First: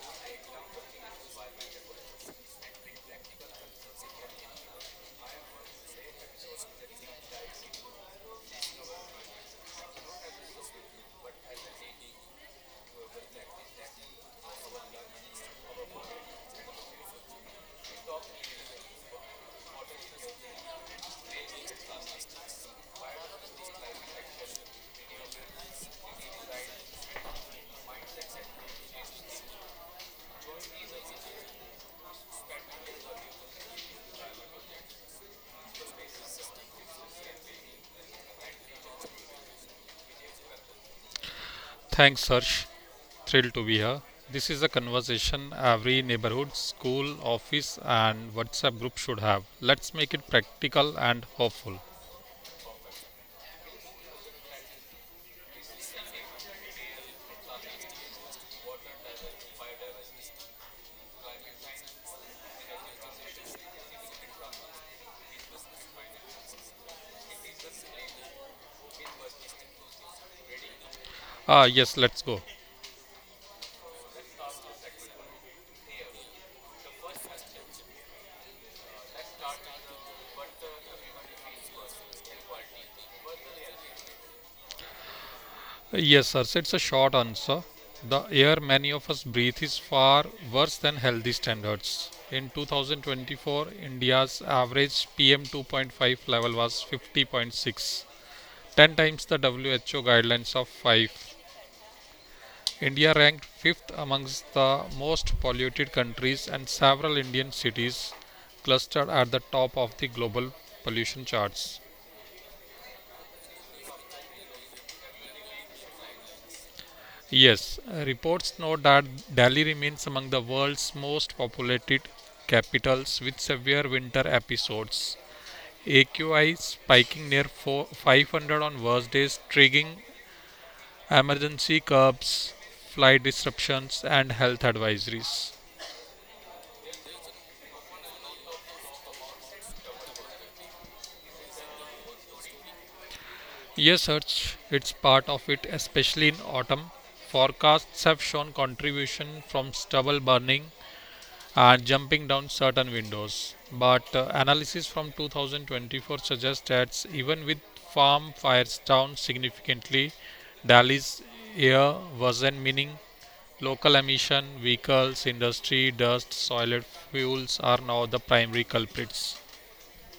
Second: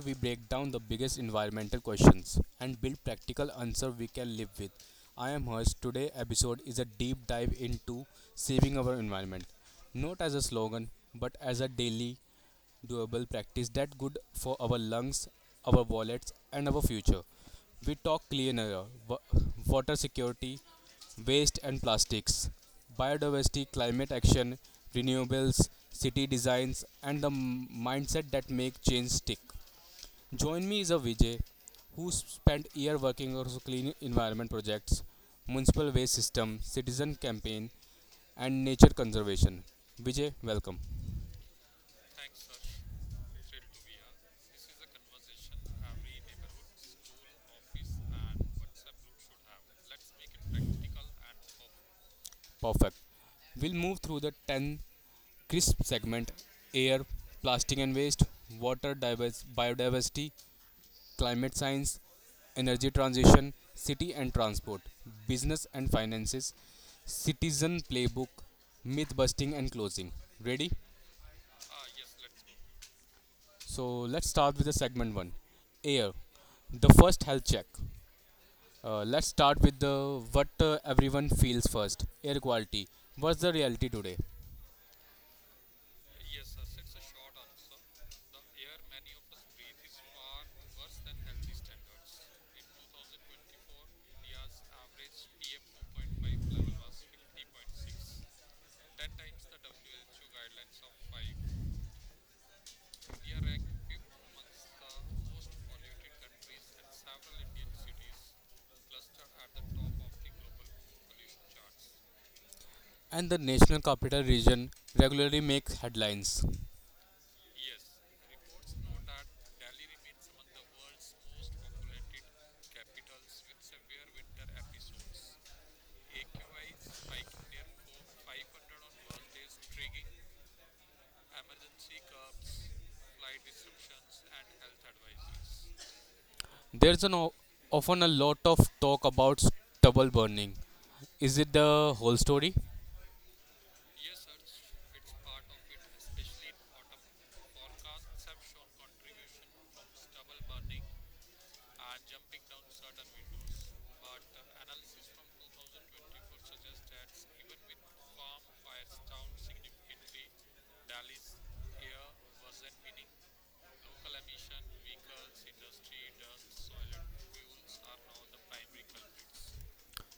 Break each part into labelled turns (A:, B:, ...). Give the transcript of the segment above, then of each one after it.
A: we break down the biggest environmental questions and build practical answers we can live with. I am Harsh. Today episode is a deep dive into saving our environment, not as a slogan but as a daily doable practice that good for our lungs, our wallets, and our future. We talk clean air, wa- water security, waste and plastics, biodiversity, climate action, renewables, city designs, and the mindset that make change stick. Join me is a Vijay, who spent year working on clean environment projects, municipal waste system, citizen campaign, and nature conservation. Vijay, welcome.
B: Thanks, Harsh. Thrilled to be here. This is a conversation every neighborhood, school, office, and WhatsApp group should have. Let's make it practical and hopeful.
A: Perfect. We'll move through the 10 crisp segment: air, plastic and waste, water, biodiversity, climate science, energy transition, city and transport, business and finances, citizen playbook, myth busting, and closing. Ready?
B: Ah, yes, let's go.
A: So let's start with the segment 1, air. The first health check. Let's start with the what everyone feels first, air quality. What's the reality today?
B: Yes, Harsh, it's a short answer. The air many of us breathe is far worse than healthy standards. In 2024, India's average PM 2.5 level was 50.6, 10 times the WHO guidelines of 5. India ranked fifth amongst the most polluted countries, and several Indian cities clustered at the top of the global pollution charts.
A: And the National Capital Region regularly makes headlines.
B: Yes, reports note that Delhi remains among the world's most populated capitals with severe winter episodes. AQI spiking near four, 500 on worst days, triggering emergency curbs, flight disruptions, and health advisories.
A: There's an often a lot of talk about stubble burning. Is it the whole story?
B: Yes, Harsh, it's part of it, especially in autumn. Forecasts have shown contribution from stubble burning and jumping down certain windows. But analysis from 2024 suggests that even with farm fires down significantly, Delhi's air wasn't meaning local emission, vehicles, industry, dust, soiled fuels are now the primary culprits.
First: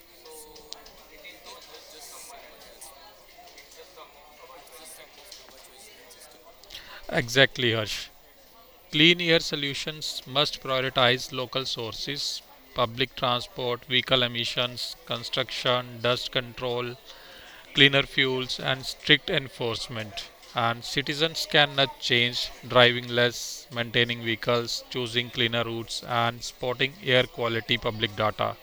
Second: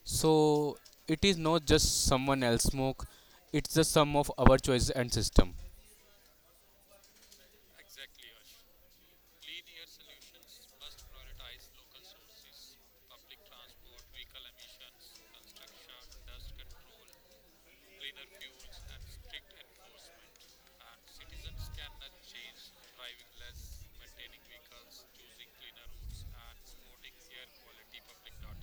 A: So it is not just someone else's smoke; it's the sum of our choices and system.
B: Exactly, Harsh. Clean air solutions must prioritize local sources, public transport, vehicle emissions, construction, dust control, cleaner fuels, and strict enforcement. And citizens cannot change driving less, maintaining vehicles, choosing cleaner routes, and spotting air quality public data.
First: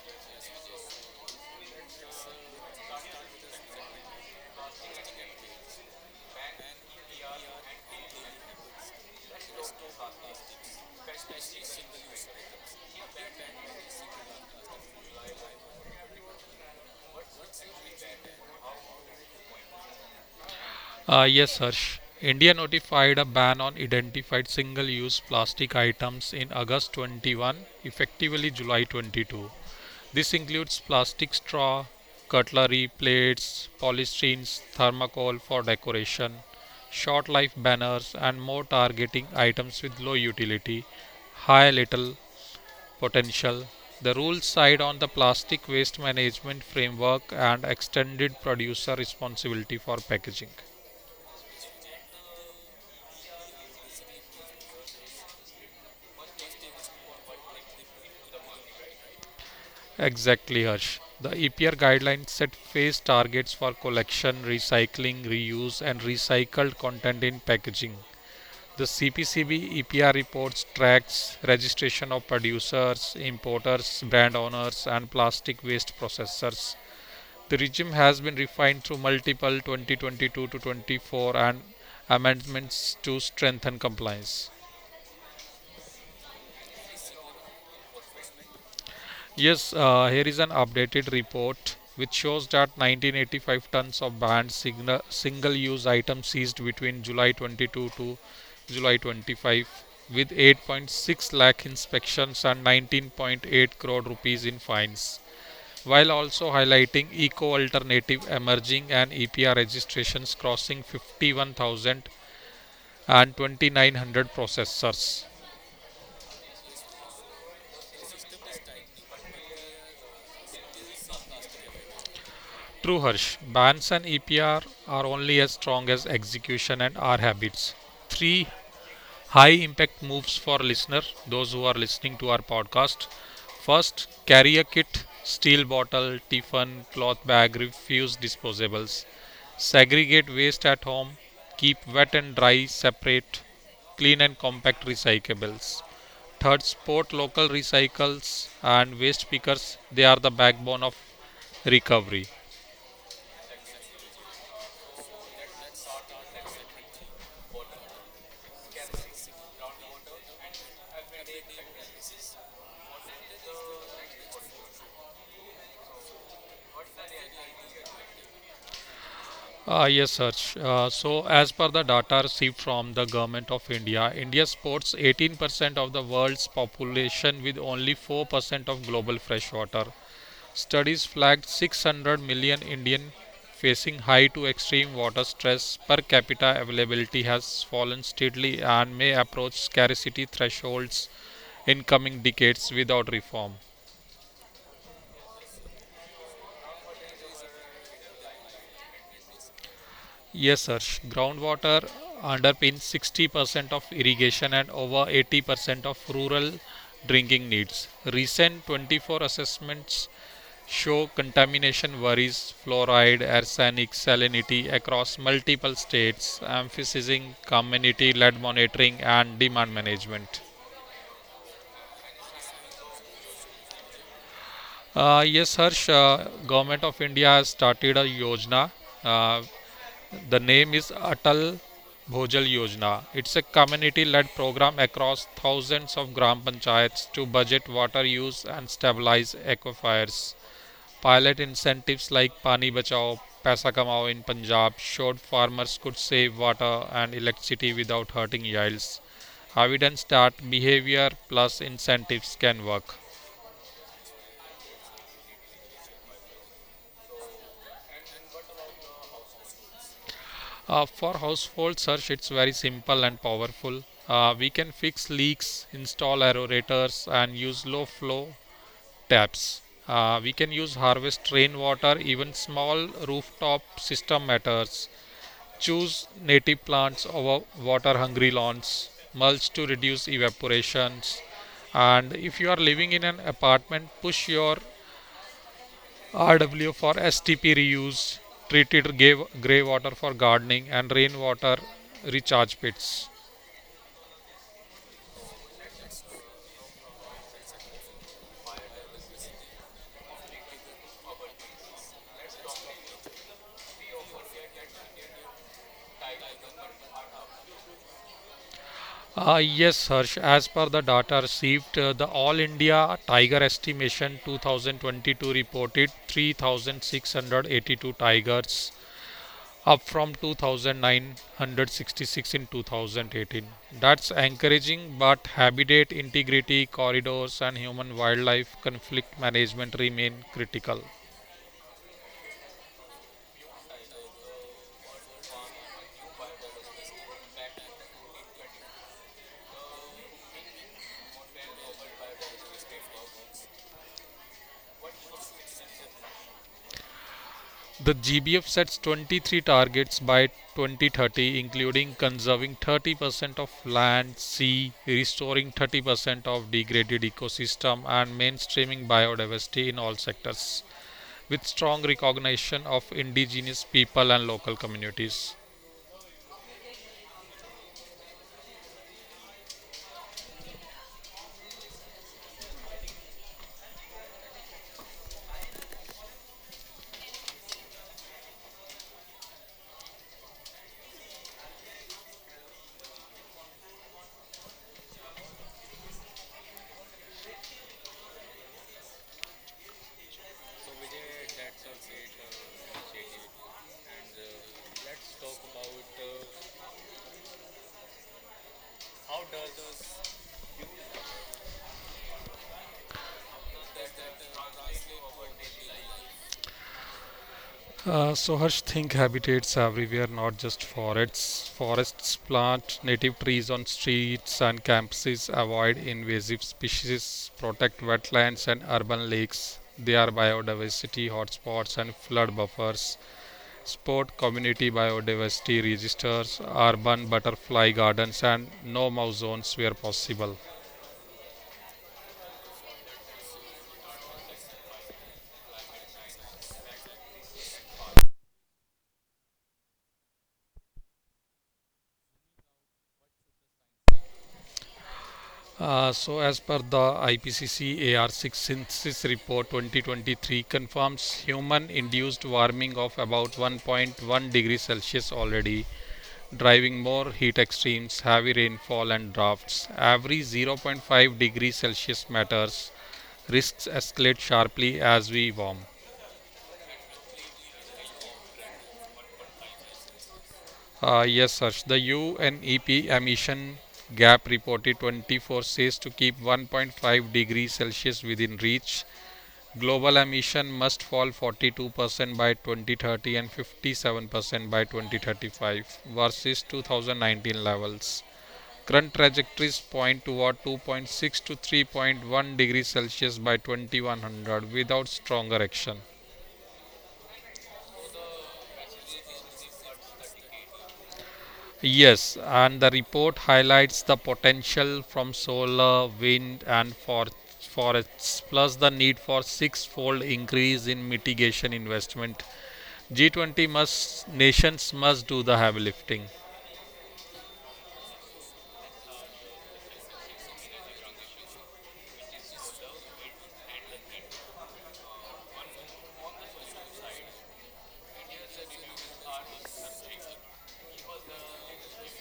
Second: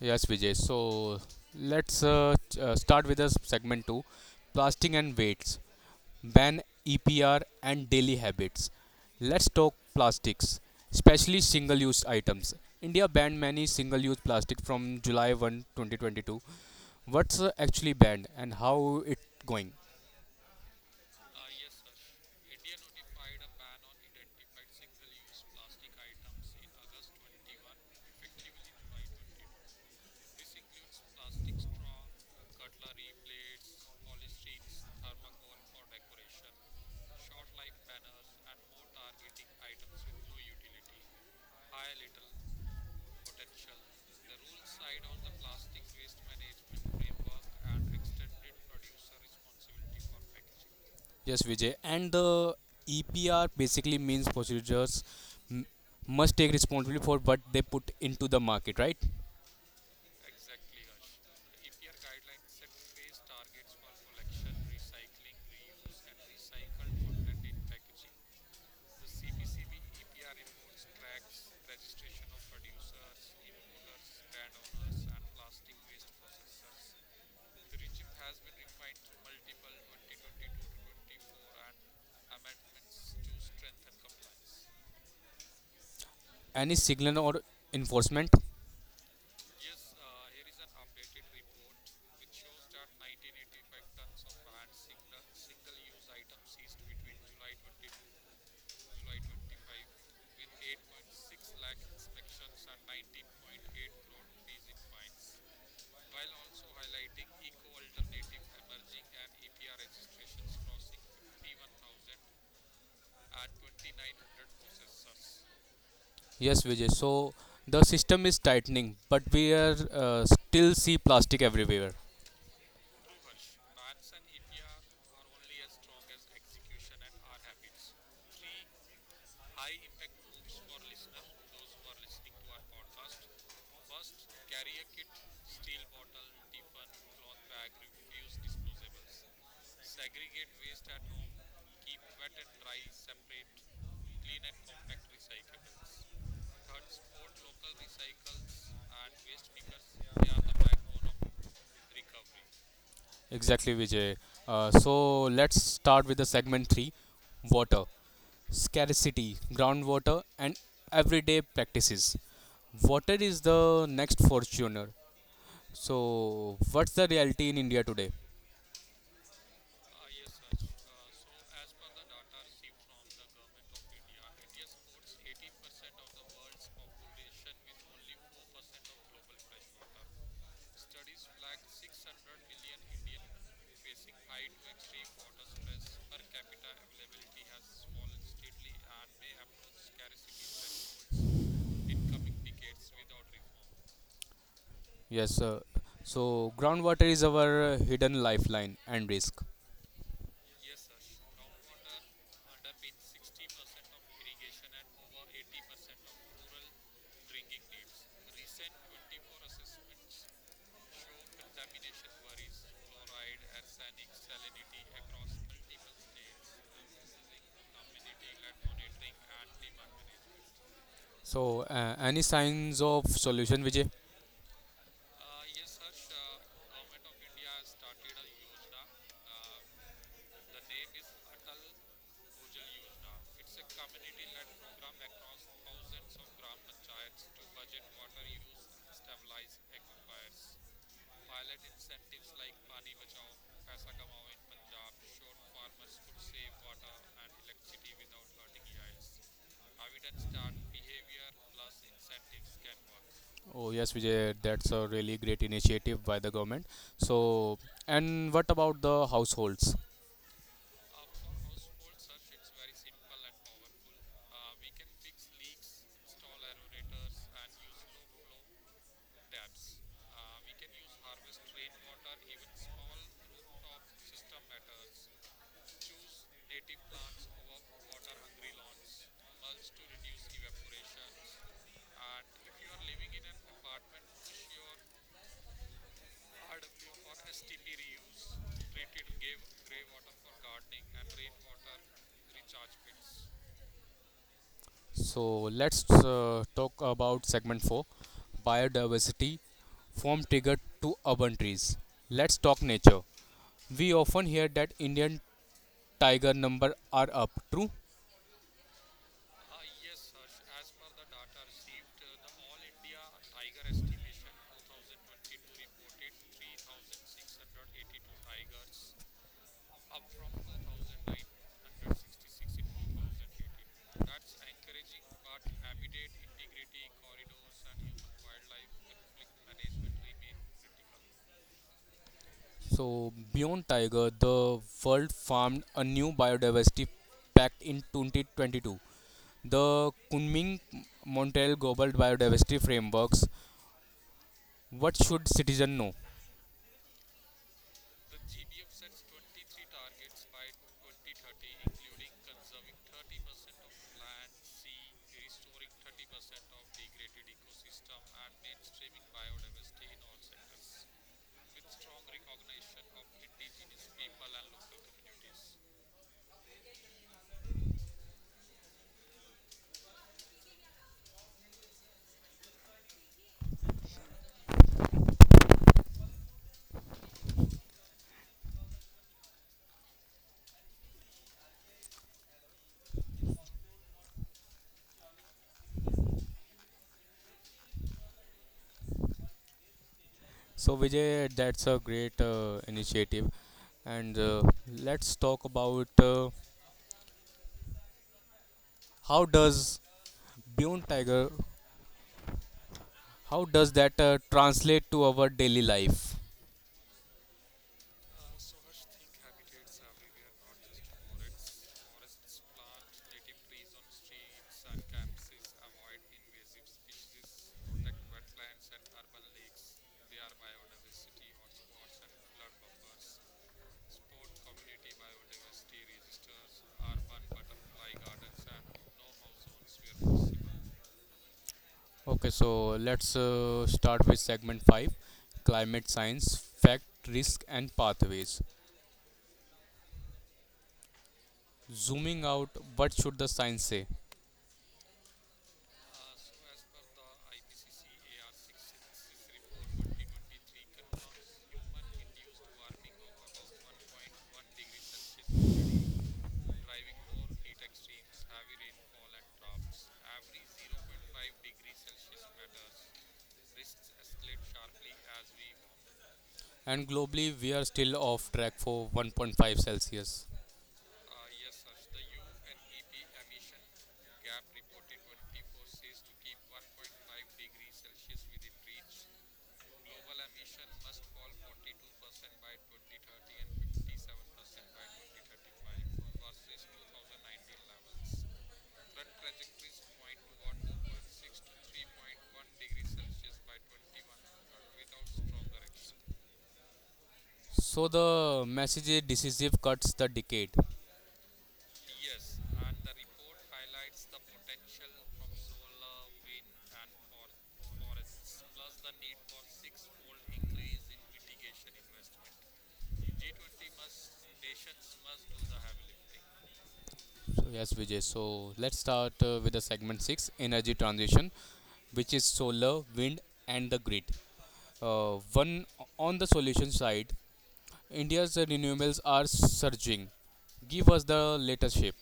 A: Yes, Vijay. So let's start with the segment two, plastic and weights, ban EPR, and daily habits. Let's talk plastics, especially single use items. India banned many single use plastic from July 1, 2022. What's actually banned and how it going?
B: Yes, Harsh. India notified a ban on identified single use plastic items in August 21, effectively July 22. This includes plastic straw, cutlery, plates, polysterenes, thermocol for decoration, short life banners, and more targeting items with low utility, high little potential. The rules side on the plastic waste management framework and extended producer responsibility for packaging.
A: Yes, Vijay. And the EPR basically means procedures m- must take responsibility for what they put into the market, right?
B: Exactly, Harsh. The EPR guidelines set phase targets for collection, recycling, reuse, and recycled content in packaging. The CPCB EPR reports tracks registration of producers, importers, brand owners, and plastic waste processors. The regime has been refined through multiple 2022 to 24 and amendments to strengthen compliance.
A: Any signal or enforcement?
B: Yes, here is an updated report which shows that 1985 tons of banned single-use items seized between July 22 to July 25, with 8.6 lakh inspections and 19.8 crore rupees in fines, while also highlighting eco alternative emerging and EPR registrations crossing 51,000 and 2,900 processors.
A: Yes, Vijay. So the system is tightening, but we are still see plastic everywhere.
B: True, Harsh. Bans and EPR are only as strong as execution and our habits. Three high impact moves for listener, those who are listening to our podcast. First, carry a kit, steel bottle, tiffin, cloth bag, refuse disposables. Segregate waste at home, keep wet and dry separate, clean and compact recyclables. Third, support local recycles and waste pickers. They are the backbone of recovery.
A: Exactly, Vijay. So let's start with the segment 3, water scarcity, groundwater, and everyday practices. Water is the next fortuner. So what's the reality in India today?
B: Yes, Harsh. So, as per the data received from the government of India, India sports 18% of the world's population with only 4% of global freshwater. Studies flagged 600 million Indian facing high to extreme water stress per capita availability has fallen steadily and may approach scarcity thresholds in coming decades without reform.
A: Yes uh, so groundwater is our hidden lifeline and risk.
B: Yes, sir. Groundwater underpins 60% of irrigation and over 80% of rural drinking needs. Recent 24 assessments show contamination worries, fluoride, arsenic, salinity across multiple states, emphasizing community led monitoring and demand management.
A: So, any signs of solution, Vijay?
B: Yes, Harsh. Government of India has started a yojana uh, The name is Atal Bhojal Yojana. It's a community led program across thousands of gram panchayats to budget water use and stabilize aquifers. Pilot incentives like Pani Bachao, Paisa Kamao in Punjab showed farmers could save water and electricity without hurting yields. Evidence that behavior plus incentives can work.
A: Oh, yes, Vijay, that's a really great initiative by the government. So, and what about the households?
B: For household search, it's very simple and powerful. We can fix leaks, install aerators, and use low flow taps. We can use harvest rainwater, even small rooftop system matters. Choose native plants over water hungry lawns, mulch to reduce evaporations. And if you are living in an apartment, push your RW for STP reuse, treated grey water for gardening, and rainwater recharge pits.
A: So, let's talk about segment 4, biodiversity, from tiger to urban trees. Let's talk nature. We often hear that Indian tiger number are up, true?
B: Yes, Harsh, as per the data received, the All India Tiger Estimation 2022 reported 3,682 tigers, up from 2,966 in 2018. That's encouraging, but habitat integrity, corridors, and human wildlife conflict management remain critical.
A: So, beyond tiger, the world farmed a new biodiversity pact in 2022, the Kunming Montreal Global Biodiversity Frameworks. What should citizen know?
B: The GBF sets 23 targets by 2030, including conserving 30% of land, sea, restoring 30% of degraded ecosystem, and mainstreaming biodiversity in all sectors, with strong recognition of indigenous people and local communities.
A: So Vijay, that's a great initiative, and let's talk about how does Beyond Tiger, how does that translate to our daily life?
B: So Harsh think habitats everywhere, not just forests. Forests plant native trees on streets and campuses, avoid invasive species, protect wetlands and urban lakes. They are biodiversity hotspots and flood buffers. Support community biodiversity registers, urban butterfly gardens, and no mouse zones where possible.
A: Okay, so let's start with segment five, climate science, fact, risk, and pathways. Zooming out, what should the science say?
B: So, as per the IPCC AR6 Synthesis Report 2023, confirms human induced warming of about 1.1 degrees Celsius already, driving more heat extremes, heavy rainfall, and drafts. Every zero point 0.5 degrees Celsius matters. Risks escalate sharply as we warm.
A: And globally we are still off track for 1.5 Celsius.
B: Yes, Harsh, the UNEP emission gap reported 24 says to keep 1.5 degrees Celsius within reach. Global emission must fall 42% by 2030 and 57% by 2035 versus 2019 levels. Current trajectories point toward 2.6 to 3.1 degrees Celsius by 2100 without stronger action.
A: So the message is decisive cuts the decade.
B: Yes, and the report highlights the potential from solar, wind, and forests, plus the need for six fold increase in mitigation investment G20 must nations must do the heavy lifting.
A: So yes, Vijay. So let's start with the segment six, energy transition, which is solar, wind, and the grid. One on the solution side, India's renewables are surging. Give us the latest shape.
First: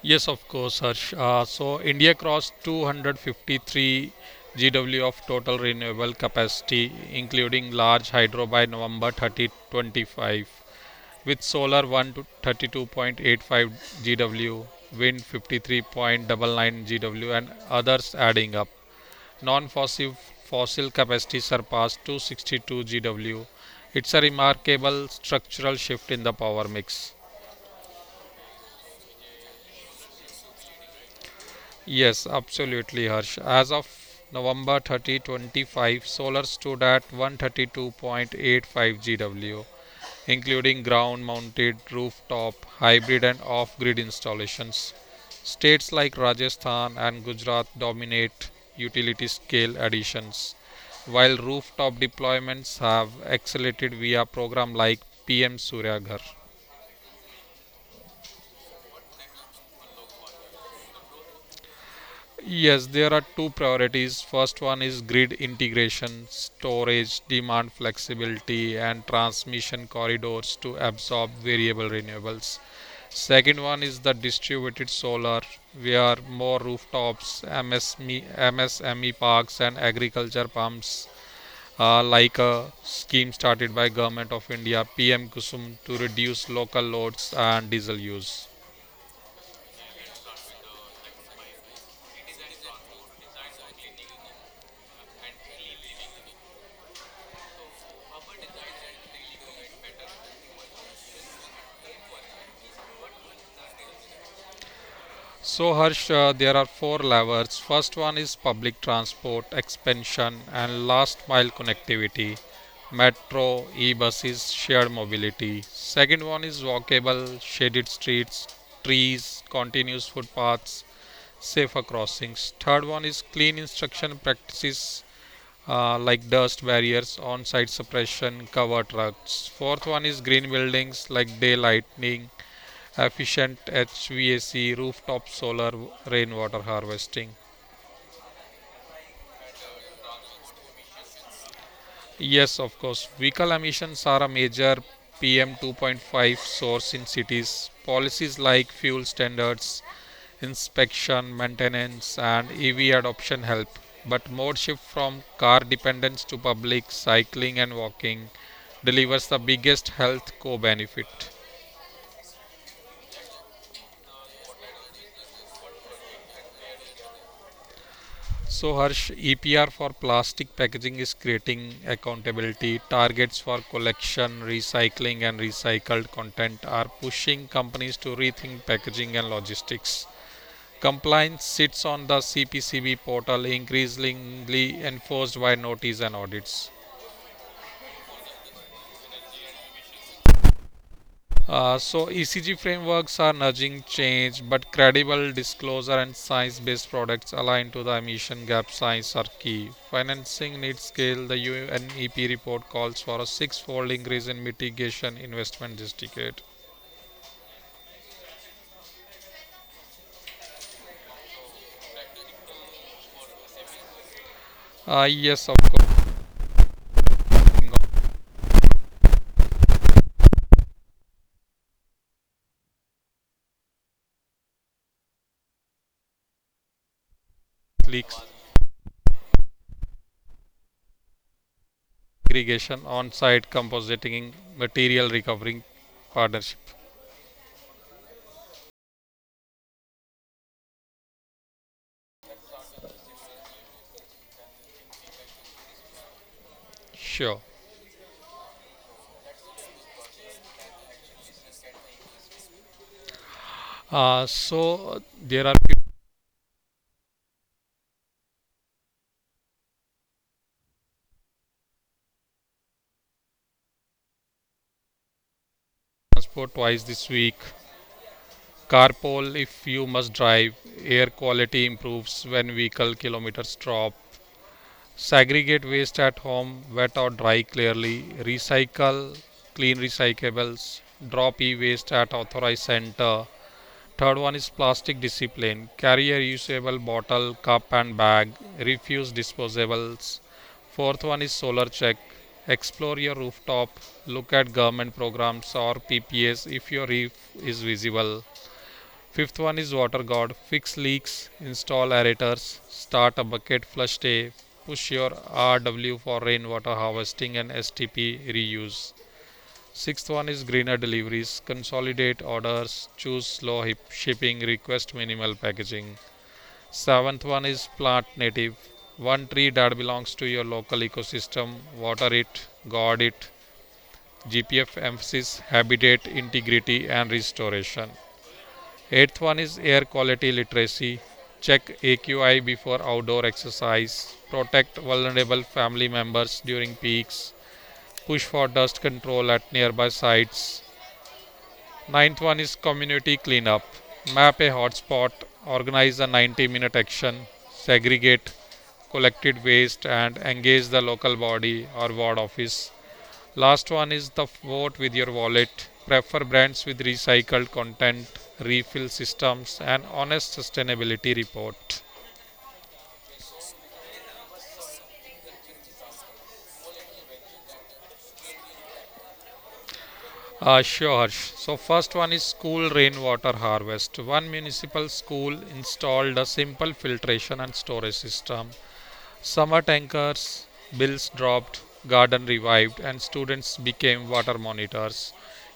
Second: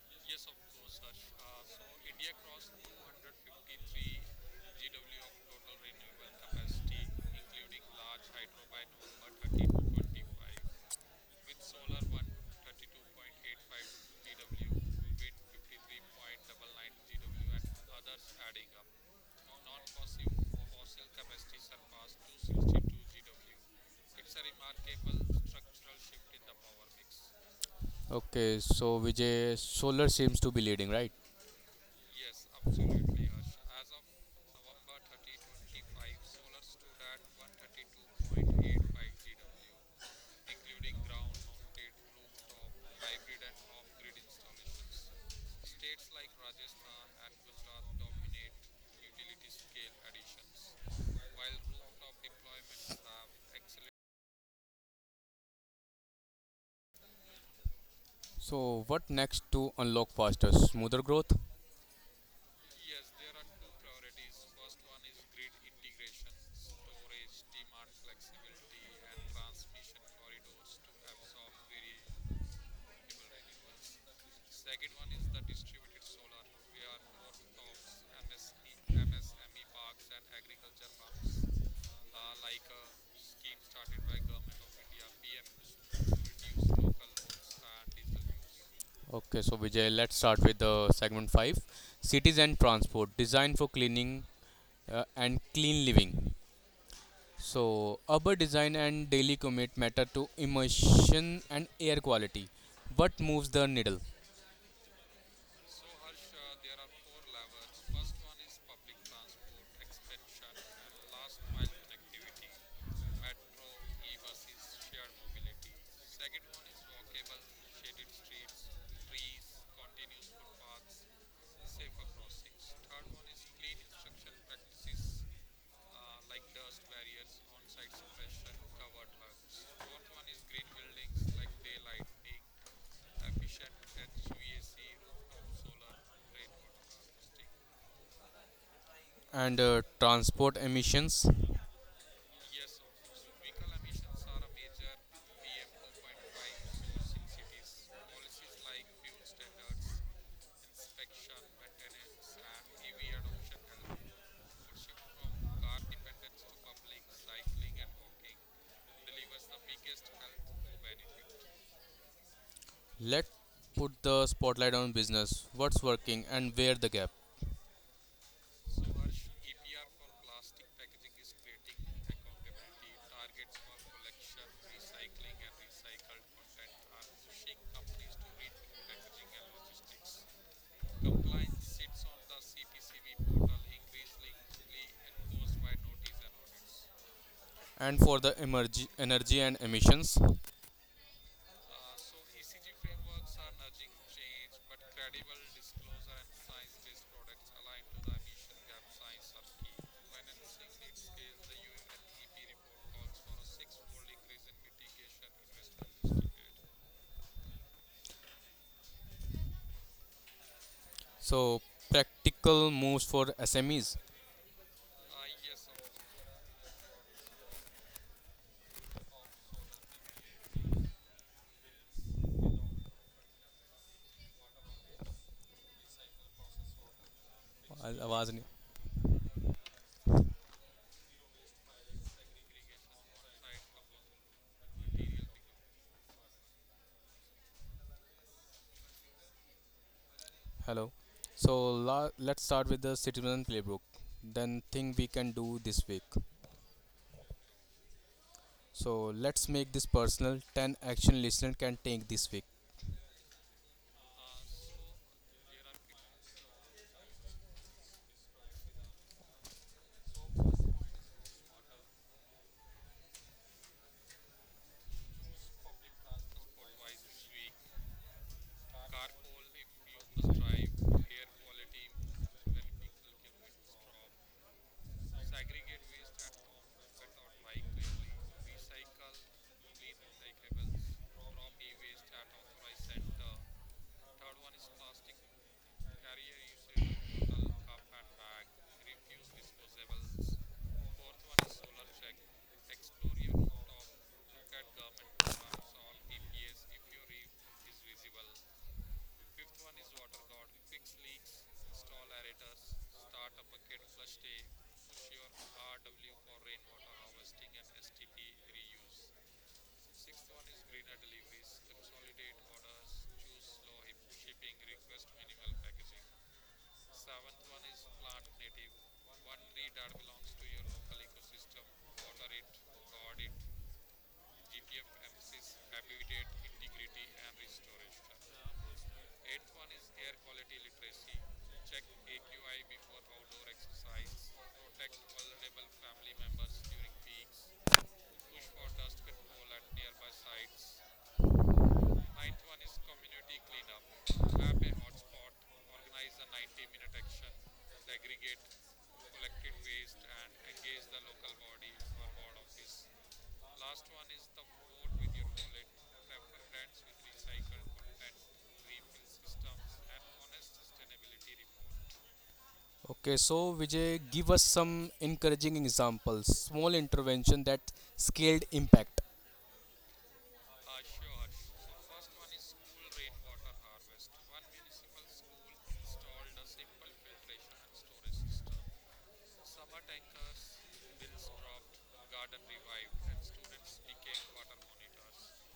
B: Yes, of course, Harsh. So India crossed 253 GW of total renewable capacity, including large hydro by November 30, 25, with solar 132.85 GW, wind 53.99 GW, and others adding up. Non-fossil fossil capacity surpassed 262 GW. It's a remarkable structural shift in the power mix.
A: Okay, so Vijay, solar seems to be leading, right?
B: Yes, absolutely, Harsh. As of November 30, 25, solar stood at 132.85 GW, including ground mounted, rooftop, hybrid, and off grid installations. States like Rajasthan and Gujarat dominate utility scale additions, while rooftop deployments have accelerated via program like PM Surya Ghar.
A: So what next to unlock faster, smoother growth?
B: Yes, there are two priorities. First one is grid integration, storage, demand flexibility, and transmission corridors to absorb variable renewables. Second one is the distributed solar, where more rooftops, MSME parks, and agriculture pumps, like a scheme started by Government of India, PM Kusum, to reduce local loads and diesel use.
A: Okay, so Vijay, let's start with the segment 5, cities and transport designed for cleaning and clean living. So, urban design and daily commute matter to emission and air quality. What moves the needle?
B: So Harsh, there are four levers. First one is public transport expansion and last mile connectivity, metro, e-buses, shared mobility. Second one is walkable, shaded streets, trees, continuous footpaths, safer crossings. Third one is clean instruction practices like dust barriers, on-site suppression, cover trucks. Fourth one is green buildings like daylighting, efficient HVAC, rooftop solar, rainwater harvesting.
A: And transport emissions.
B: Yes, of course, vehicle emissions are a major PM 2.5 source in cities. Policies like fuel standards, inspection, maintenance, and EV adoption help. But more shift from car dependence to public cycling and walking delivers the biggest health co benefit.
A: Let's put the spotlight on business. What's working and where the gap?
B: So, Harsh, EPR for plastic packaging is creating accountability. Targets for collection, recycling, and recycled content are pushing companies to rethink packaging and logistics. Compliance sits on the CPCB portal, increasingly enforced by notice and audits.
A: And for the energy and emissions.
B: So ECG frameworks are nudging change, but credible disclosure and science-based products aligned to the emission gap science are key. Financing needs scale. The UNEP report calls for a six-fold increase in mitigation investment this decade.
A: So, practical moves for SMEs.
B: Yes, of course, leaks
A: आवाज नहीं.
B: irrigation, on-site compositing, material recovering partnership.
A: Hello. So let's start with the citizen playbook. Then thing we can do this week.
B: Sure.
A: So let's make this personal. Ten action listener can take this week.
B: So there are transport twice this week. Carpool if you must drive. Air quality improves when vehicle kilometers drop. Segregate waste at home, wet or dry clearly. Recycle, clean recyclables. Drop e waste at authorized center. Third one is plastic discipline. Carry a reusable bottle, cup, and bag. Refuse disposables. Fourth one is solar check. Explore your rooftop. Look at government programs or PPS if your roof is visible. Fifth one is water god. Fix leaks, install aerators, start a bucket flush day, push your RW for rainwater harvesting and STP reuse. Sixth one is greener deliveries, consolidate orders, choose slow shipping, request minimal packaging. Seventh one is plant native. One tree that belongs to your local ecosystem, water it, guard it. GPF emphasis habitat integrity and restoration. Eighth one is air quality literacy. Check AQI before outdoor exercise. Protect vulnerable family members during peaks. Push for dust control at nearby sites. Ninth one is community cleanup. Map a hotspot. Organize a 90-minute action. Segregate collected waste and engage the local body or ward office. Last one is the vote with your wallet. Prefer brands with recycled content, refill systems, and honest sustainability report.
A: Okay. So Vijay, give us some encouraging examples. Small intervention that scaled impact.
B: Sure. So first one is school rainwater harvest. One municipal school installed a simple filtration and storage system. Summer tankers, bills dropped, garden revived, and students became water monitors.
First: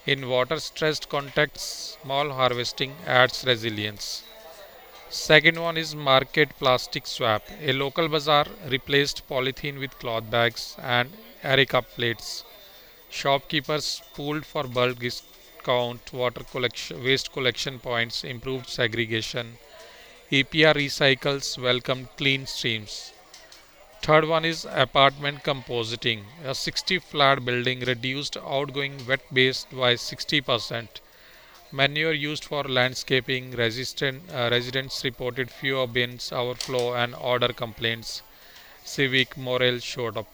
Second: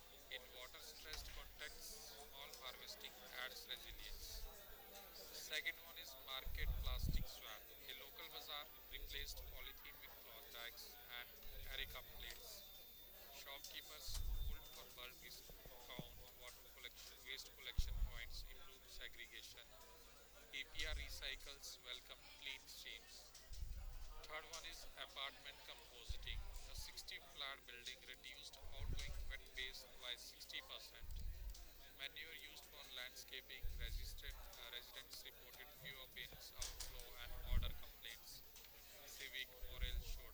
B: In water stressed contexts, small harvesting adds resilience. Second one is market plastic swap. A local bazaar replaced polythene with cloth bags and areca plates. Shopkeepers pooled for bulk discount, water collection, waste collection points, improved segregation. EPR recycles welcomed clean streams. Third one is apartment compositing. A 60 flat building reduced outgoing wet waste by 60%. Manure used for landscaping, residents reported fewer bins overflow and odor complaints. Civic morale showed up.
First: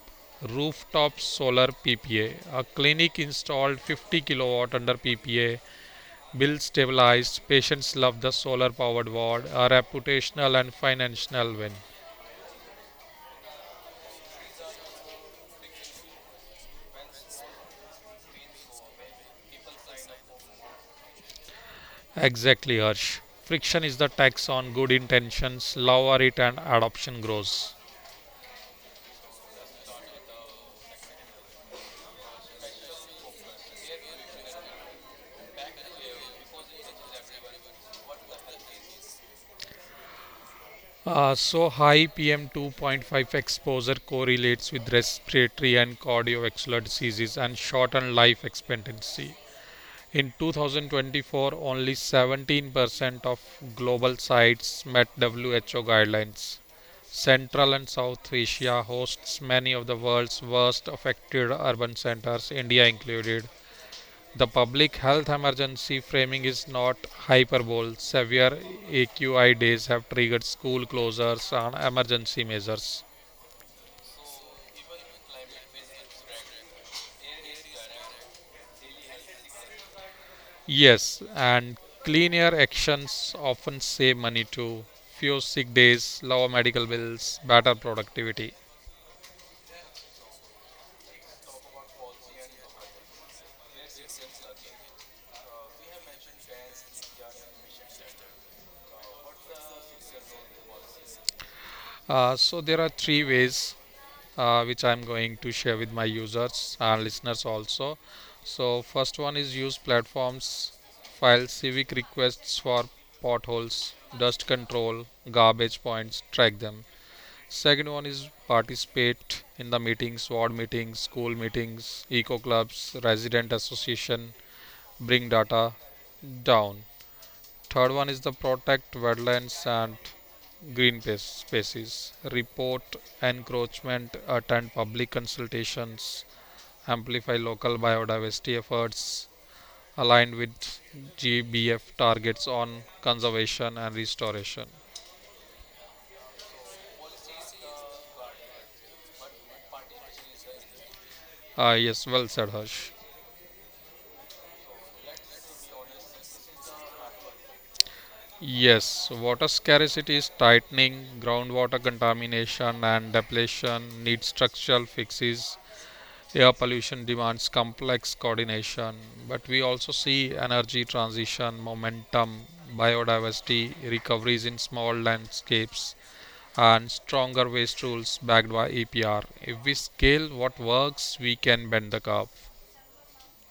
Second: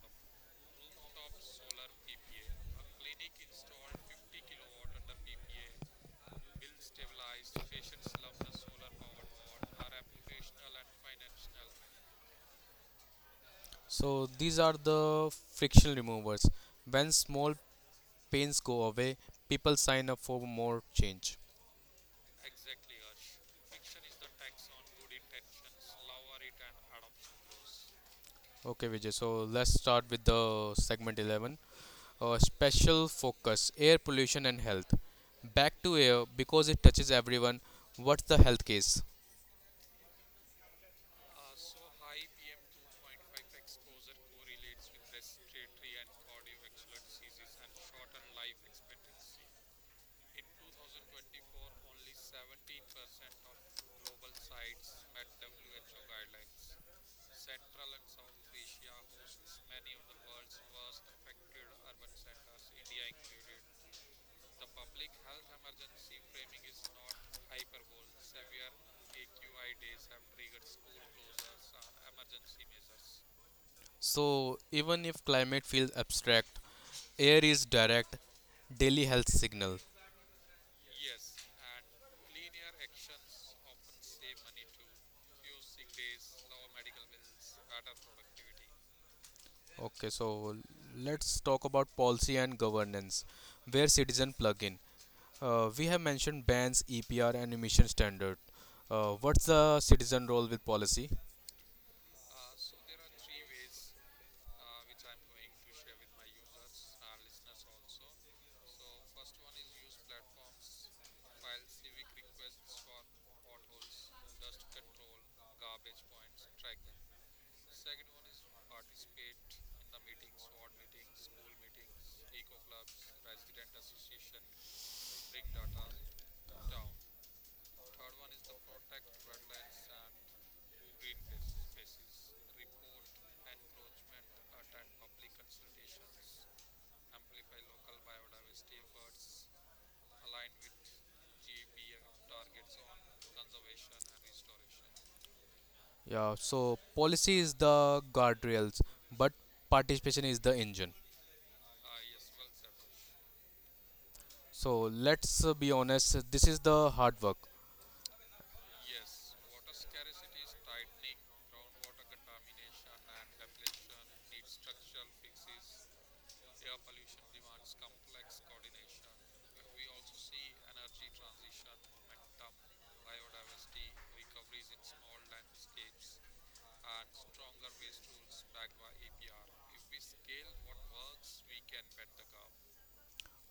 B: Rooftop solar PPA. A clinic installed 50 kW kilowatt under PPA. Bill stabilized. Patients love the solar powered ward. A reputational and financial win.
A: So these are the friction removers. When small pains go away, people sign up for more change.
B: Exactly, Harsh. Friction is the tax on good intentions. Lower it and adoption grows.
A: Okay, Vijay. So let's start with the segment 11. Special focus air pollution and health. Back to air because it touches everyone. What's the health case?
B: So high PM2.5 exposure correlates with respiratory and cardiovascular diseases and shortened life expectancy. In 2024, only 17% of global sites met WHO guidelines. Central and South Asia hosts many of the world's worst affected urban centers, India included. The public health emergency framing is not hyperbole. Severe AQI days have triggered school closures and emergency measures.
A: So, even if climate feels abstract, air is direct daily health signal.
B: Yes, and clean air actions often save money too. Few sick days, lower medical bills, better productivity.
A: Okay, so let's talk about policy and governance, where citizen plug in. We have mentioned bans, EPR, and emission standard. What's the citizen role with policy?
B: So there are three ways which I'm going to share with my users and listeners also. So first one is use platforms, file civic requests for potholes, dust control, garbage points, track them. Second one is participate in the meetings, ward meetings, school meetings, eco clubs, resident association, bring data down. Third one is the protect wetlands and spaces, report encroachment, attend public consultations, amplify local biodiversity efforts aligned with GBF targets on conservation and restoration.
A: Yeah, so policy is the guardrails, but participation is the engine.
B: Yes, well said, Harsh.
A: So let's be honest, this is the hard work.
B: Yes, water scarcity is tightening, groundwater contamination and depletion need structural fixes. Air pollution demands complex coordination, but we also see energy transition, momentum, biodiversity, recoveries in small landscapes, and stronger waste rules backed by EPR. If we scale what works, we can bend the curve.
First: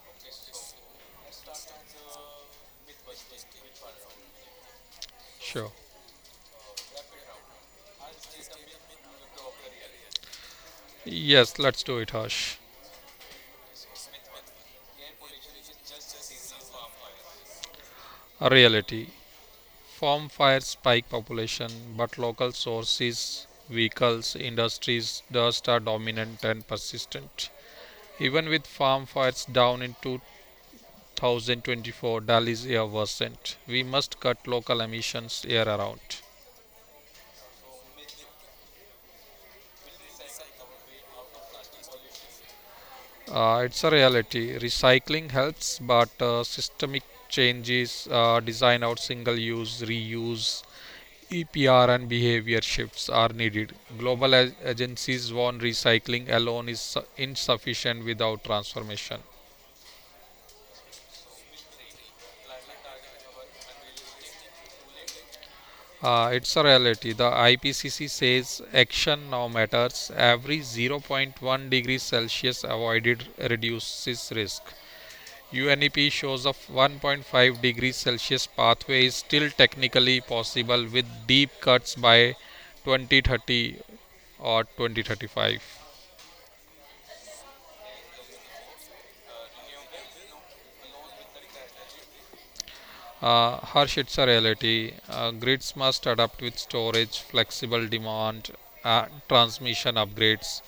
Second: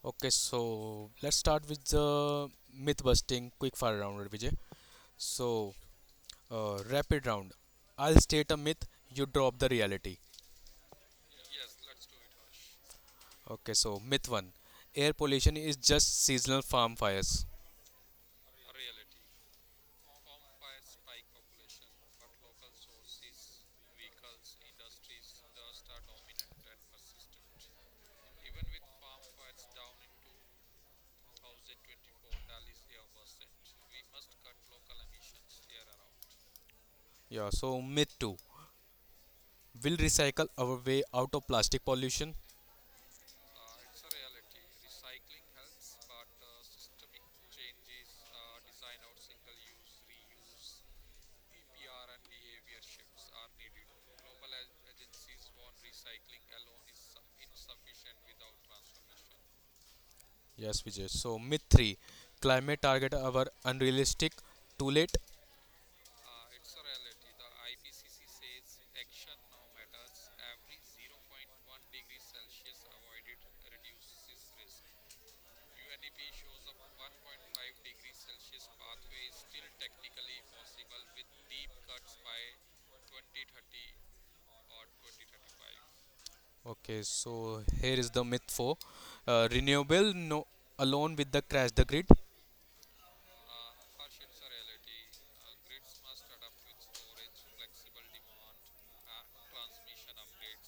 A: Okay, so let's start with the myth busting quick fire round, Vijay.
B: Sure.
A: So, rapid round. I'll state a myth, you drop the reality.
B: Yes, let's do it, Harsh.
A: Okay, so myth 1, air pollution is just seasonal farm fires.
B: Reality. Farm fires spike population, but local sources, vehicles, industries, dust are dominant and persistent. Even with farm fires down in two 2024, Dali's year wasn't. We must cut local emissions year around.
A: Yeah, so myth 2, we'll recycle our way out of plastic pollution.
B: It's a reality. Recycling helps, but systemic changes, design out single use, reuse, EPR, and behavior shifts are needed. Global agencies warn recycling alone is insufficient without transformation.
A: Yes, Vijay. So, myth three, climate target are unrealistic, too late.
B: It's a reality. The IPCC says action now matters. Every zero point 0.1-degree Celsius avoided reduces risk. UNEP shows a 1.5-degree Celsius pathway is still technically possible with deep cuts by 2030 or 2035.
A: Okay, so here is the myth four, renewable no alone with the crash the grid.
B: Harsh, it's a reality. Grids must adapt with storage, flexible demand, and transmission upgrades.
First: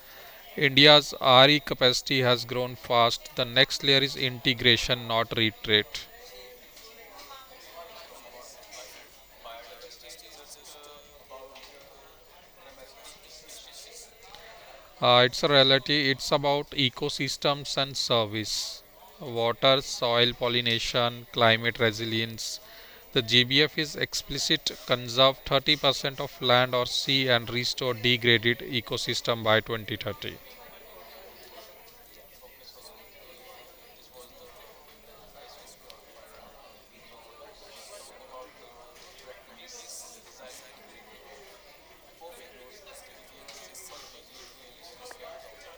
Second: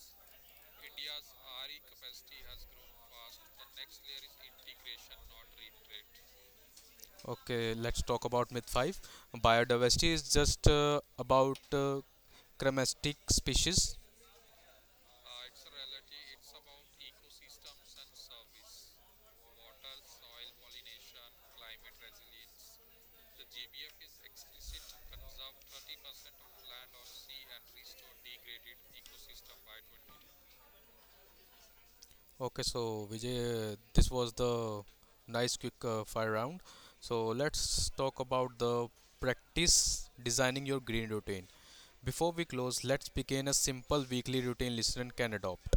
B: India's RE capacity has grown fast. The next layer is integration, not retreat.
A: Okay, let's talk about myth five, biodiversity is just about chromestic species.
B: It's a reality. It's about ecosystems and service, water, soil pollination, climate resilience. The GBF is explicit. Conserve 30% of land or sea and restore degraded ecosystem by 2030.
A: Okay, so Vijay, this was the nice quick fire round. So let's talk about the practice designing your green routine. Before we close, let's begin a simple weekly routine listener can adopt.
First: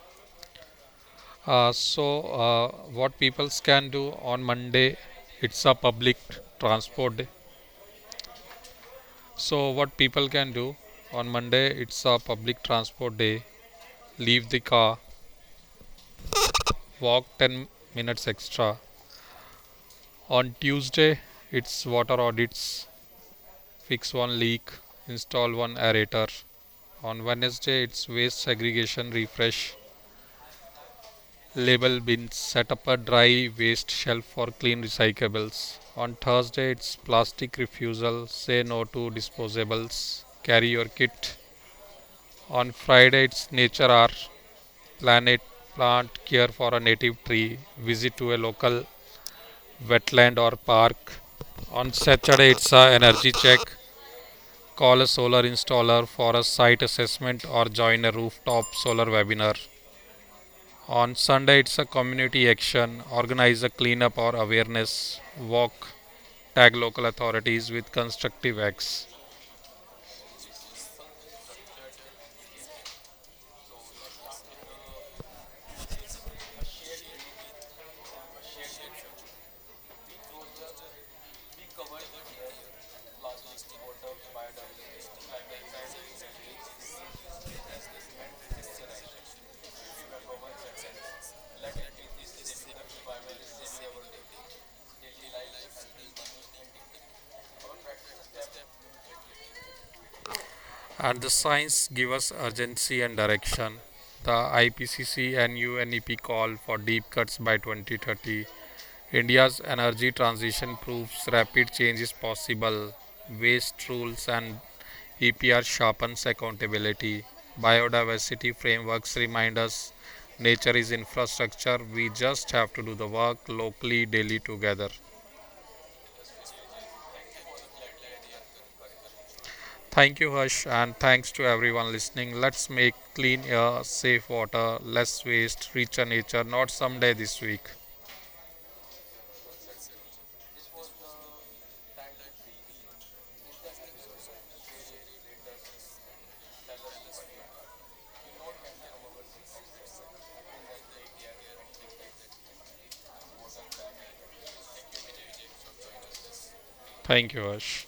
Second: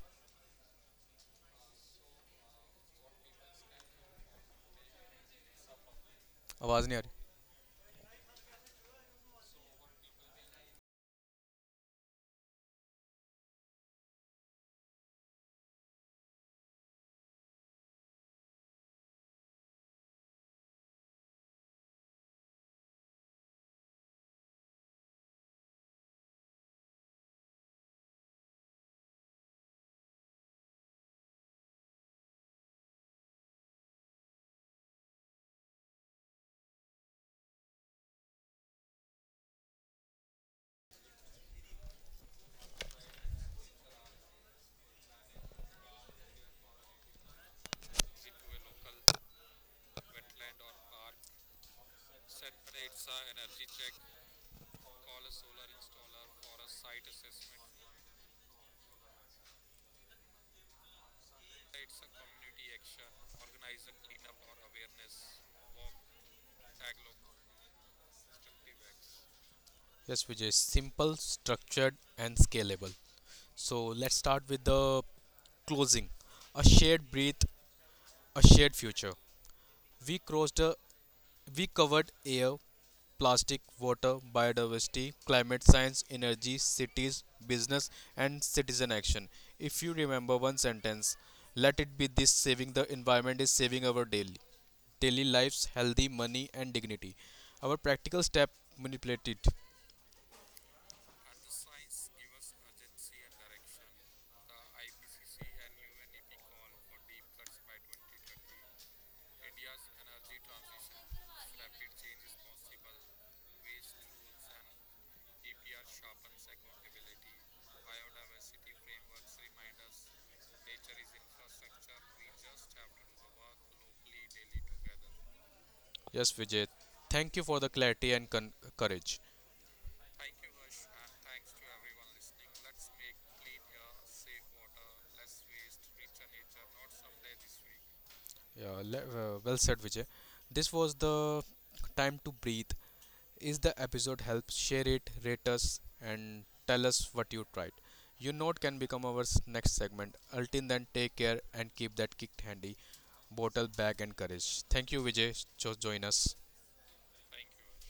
B: What people can do on Monday? It's a public
A: आवाज नहीं आ रही.
B: transport day. So, what people can do on Monday, it's a public transport day. Leave the car, walk 10 minutes extra. On Tuesday, it's water audits, fix one leak, install one aerator. On Wednesday, it's waste segregation refresh, label bins, set up a dry waste shelf for clean recyclables. On Thursday, it's plastic refusal, say no to disposables, carry your kit. On Friday, it's nature hour, planet plant care for a native tree, visit to a local wetland or park. On Saturday, it's a energy check, call a solar installer for a site assessment or join a rooftop solar webinar. On Sunday, it's a community action, organize a cleanup or awareness walk, tag local authorities with constructive acts.
A: Yes, Vijay. Simple, structured, and scalable. So let's start with the closing. A shared breath, a shared future. We crossed a. We covered air, plastic, water, biodiversity, climate science, energy, cities, business, and citizen action. If you remember one sentence, let it be this: saving the environment is saving our daily daily lives, healthy money, and dignity. Our practical step manipulated.
B: And the signs give us urgency and direction. The IPCC and UNEP call for deep cuts by 2030. India's energy transition proves rapid change is possible. Waste rules and EPR sharpens accountability. Biodiversity frameworks remind us nature is infrastructure. We just have to do the work locally, daily together.
A: Yes, Vijay. Thank you for the clarity and courage.
B: Thank you, Harsh, and thanks to everyone listening. Let's make clean air, safe water, less waste, richer nature, not someday this week.
A: Yeah, well said, Vijay. This was the time to breathe. Is the episode help? Share it, rate us, and tell us what you tried. Your note can become our next segment. Until then, take care and keep that kicked handy, bottle, bag, and courage. Thank you, Vijay, join us.
B: Thank you, Harsh.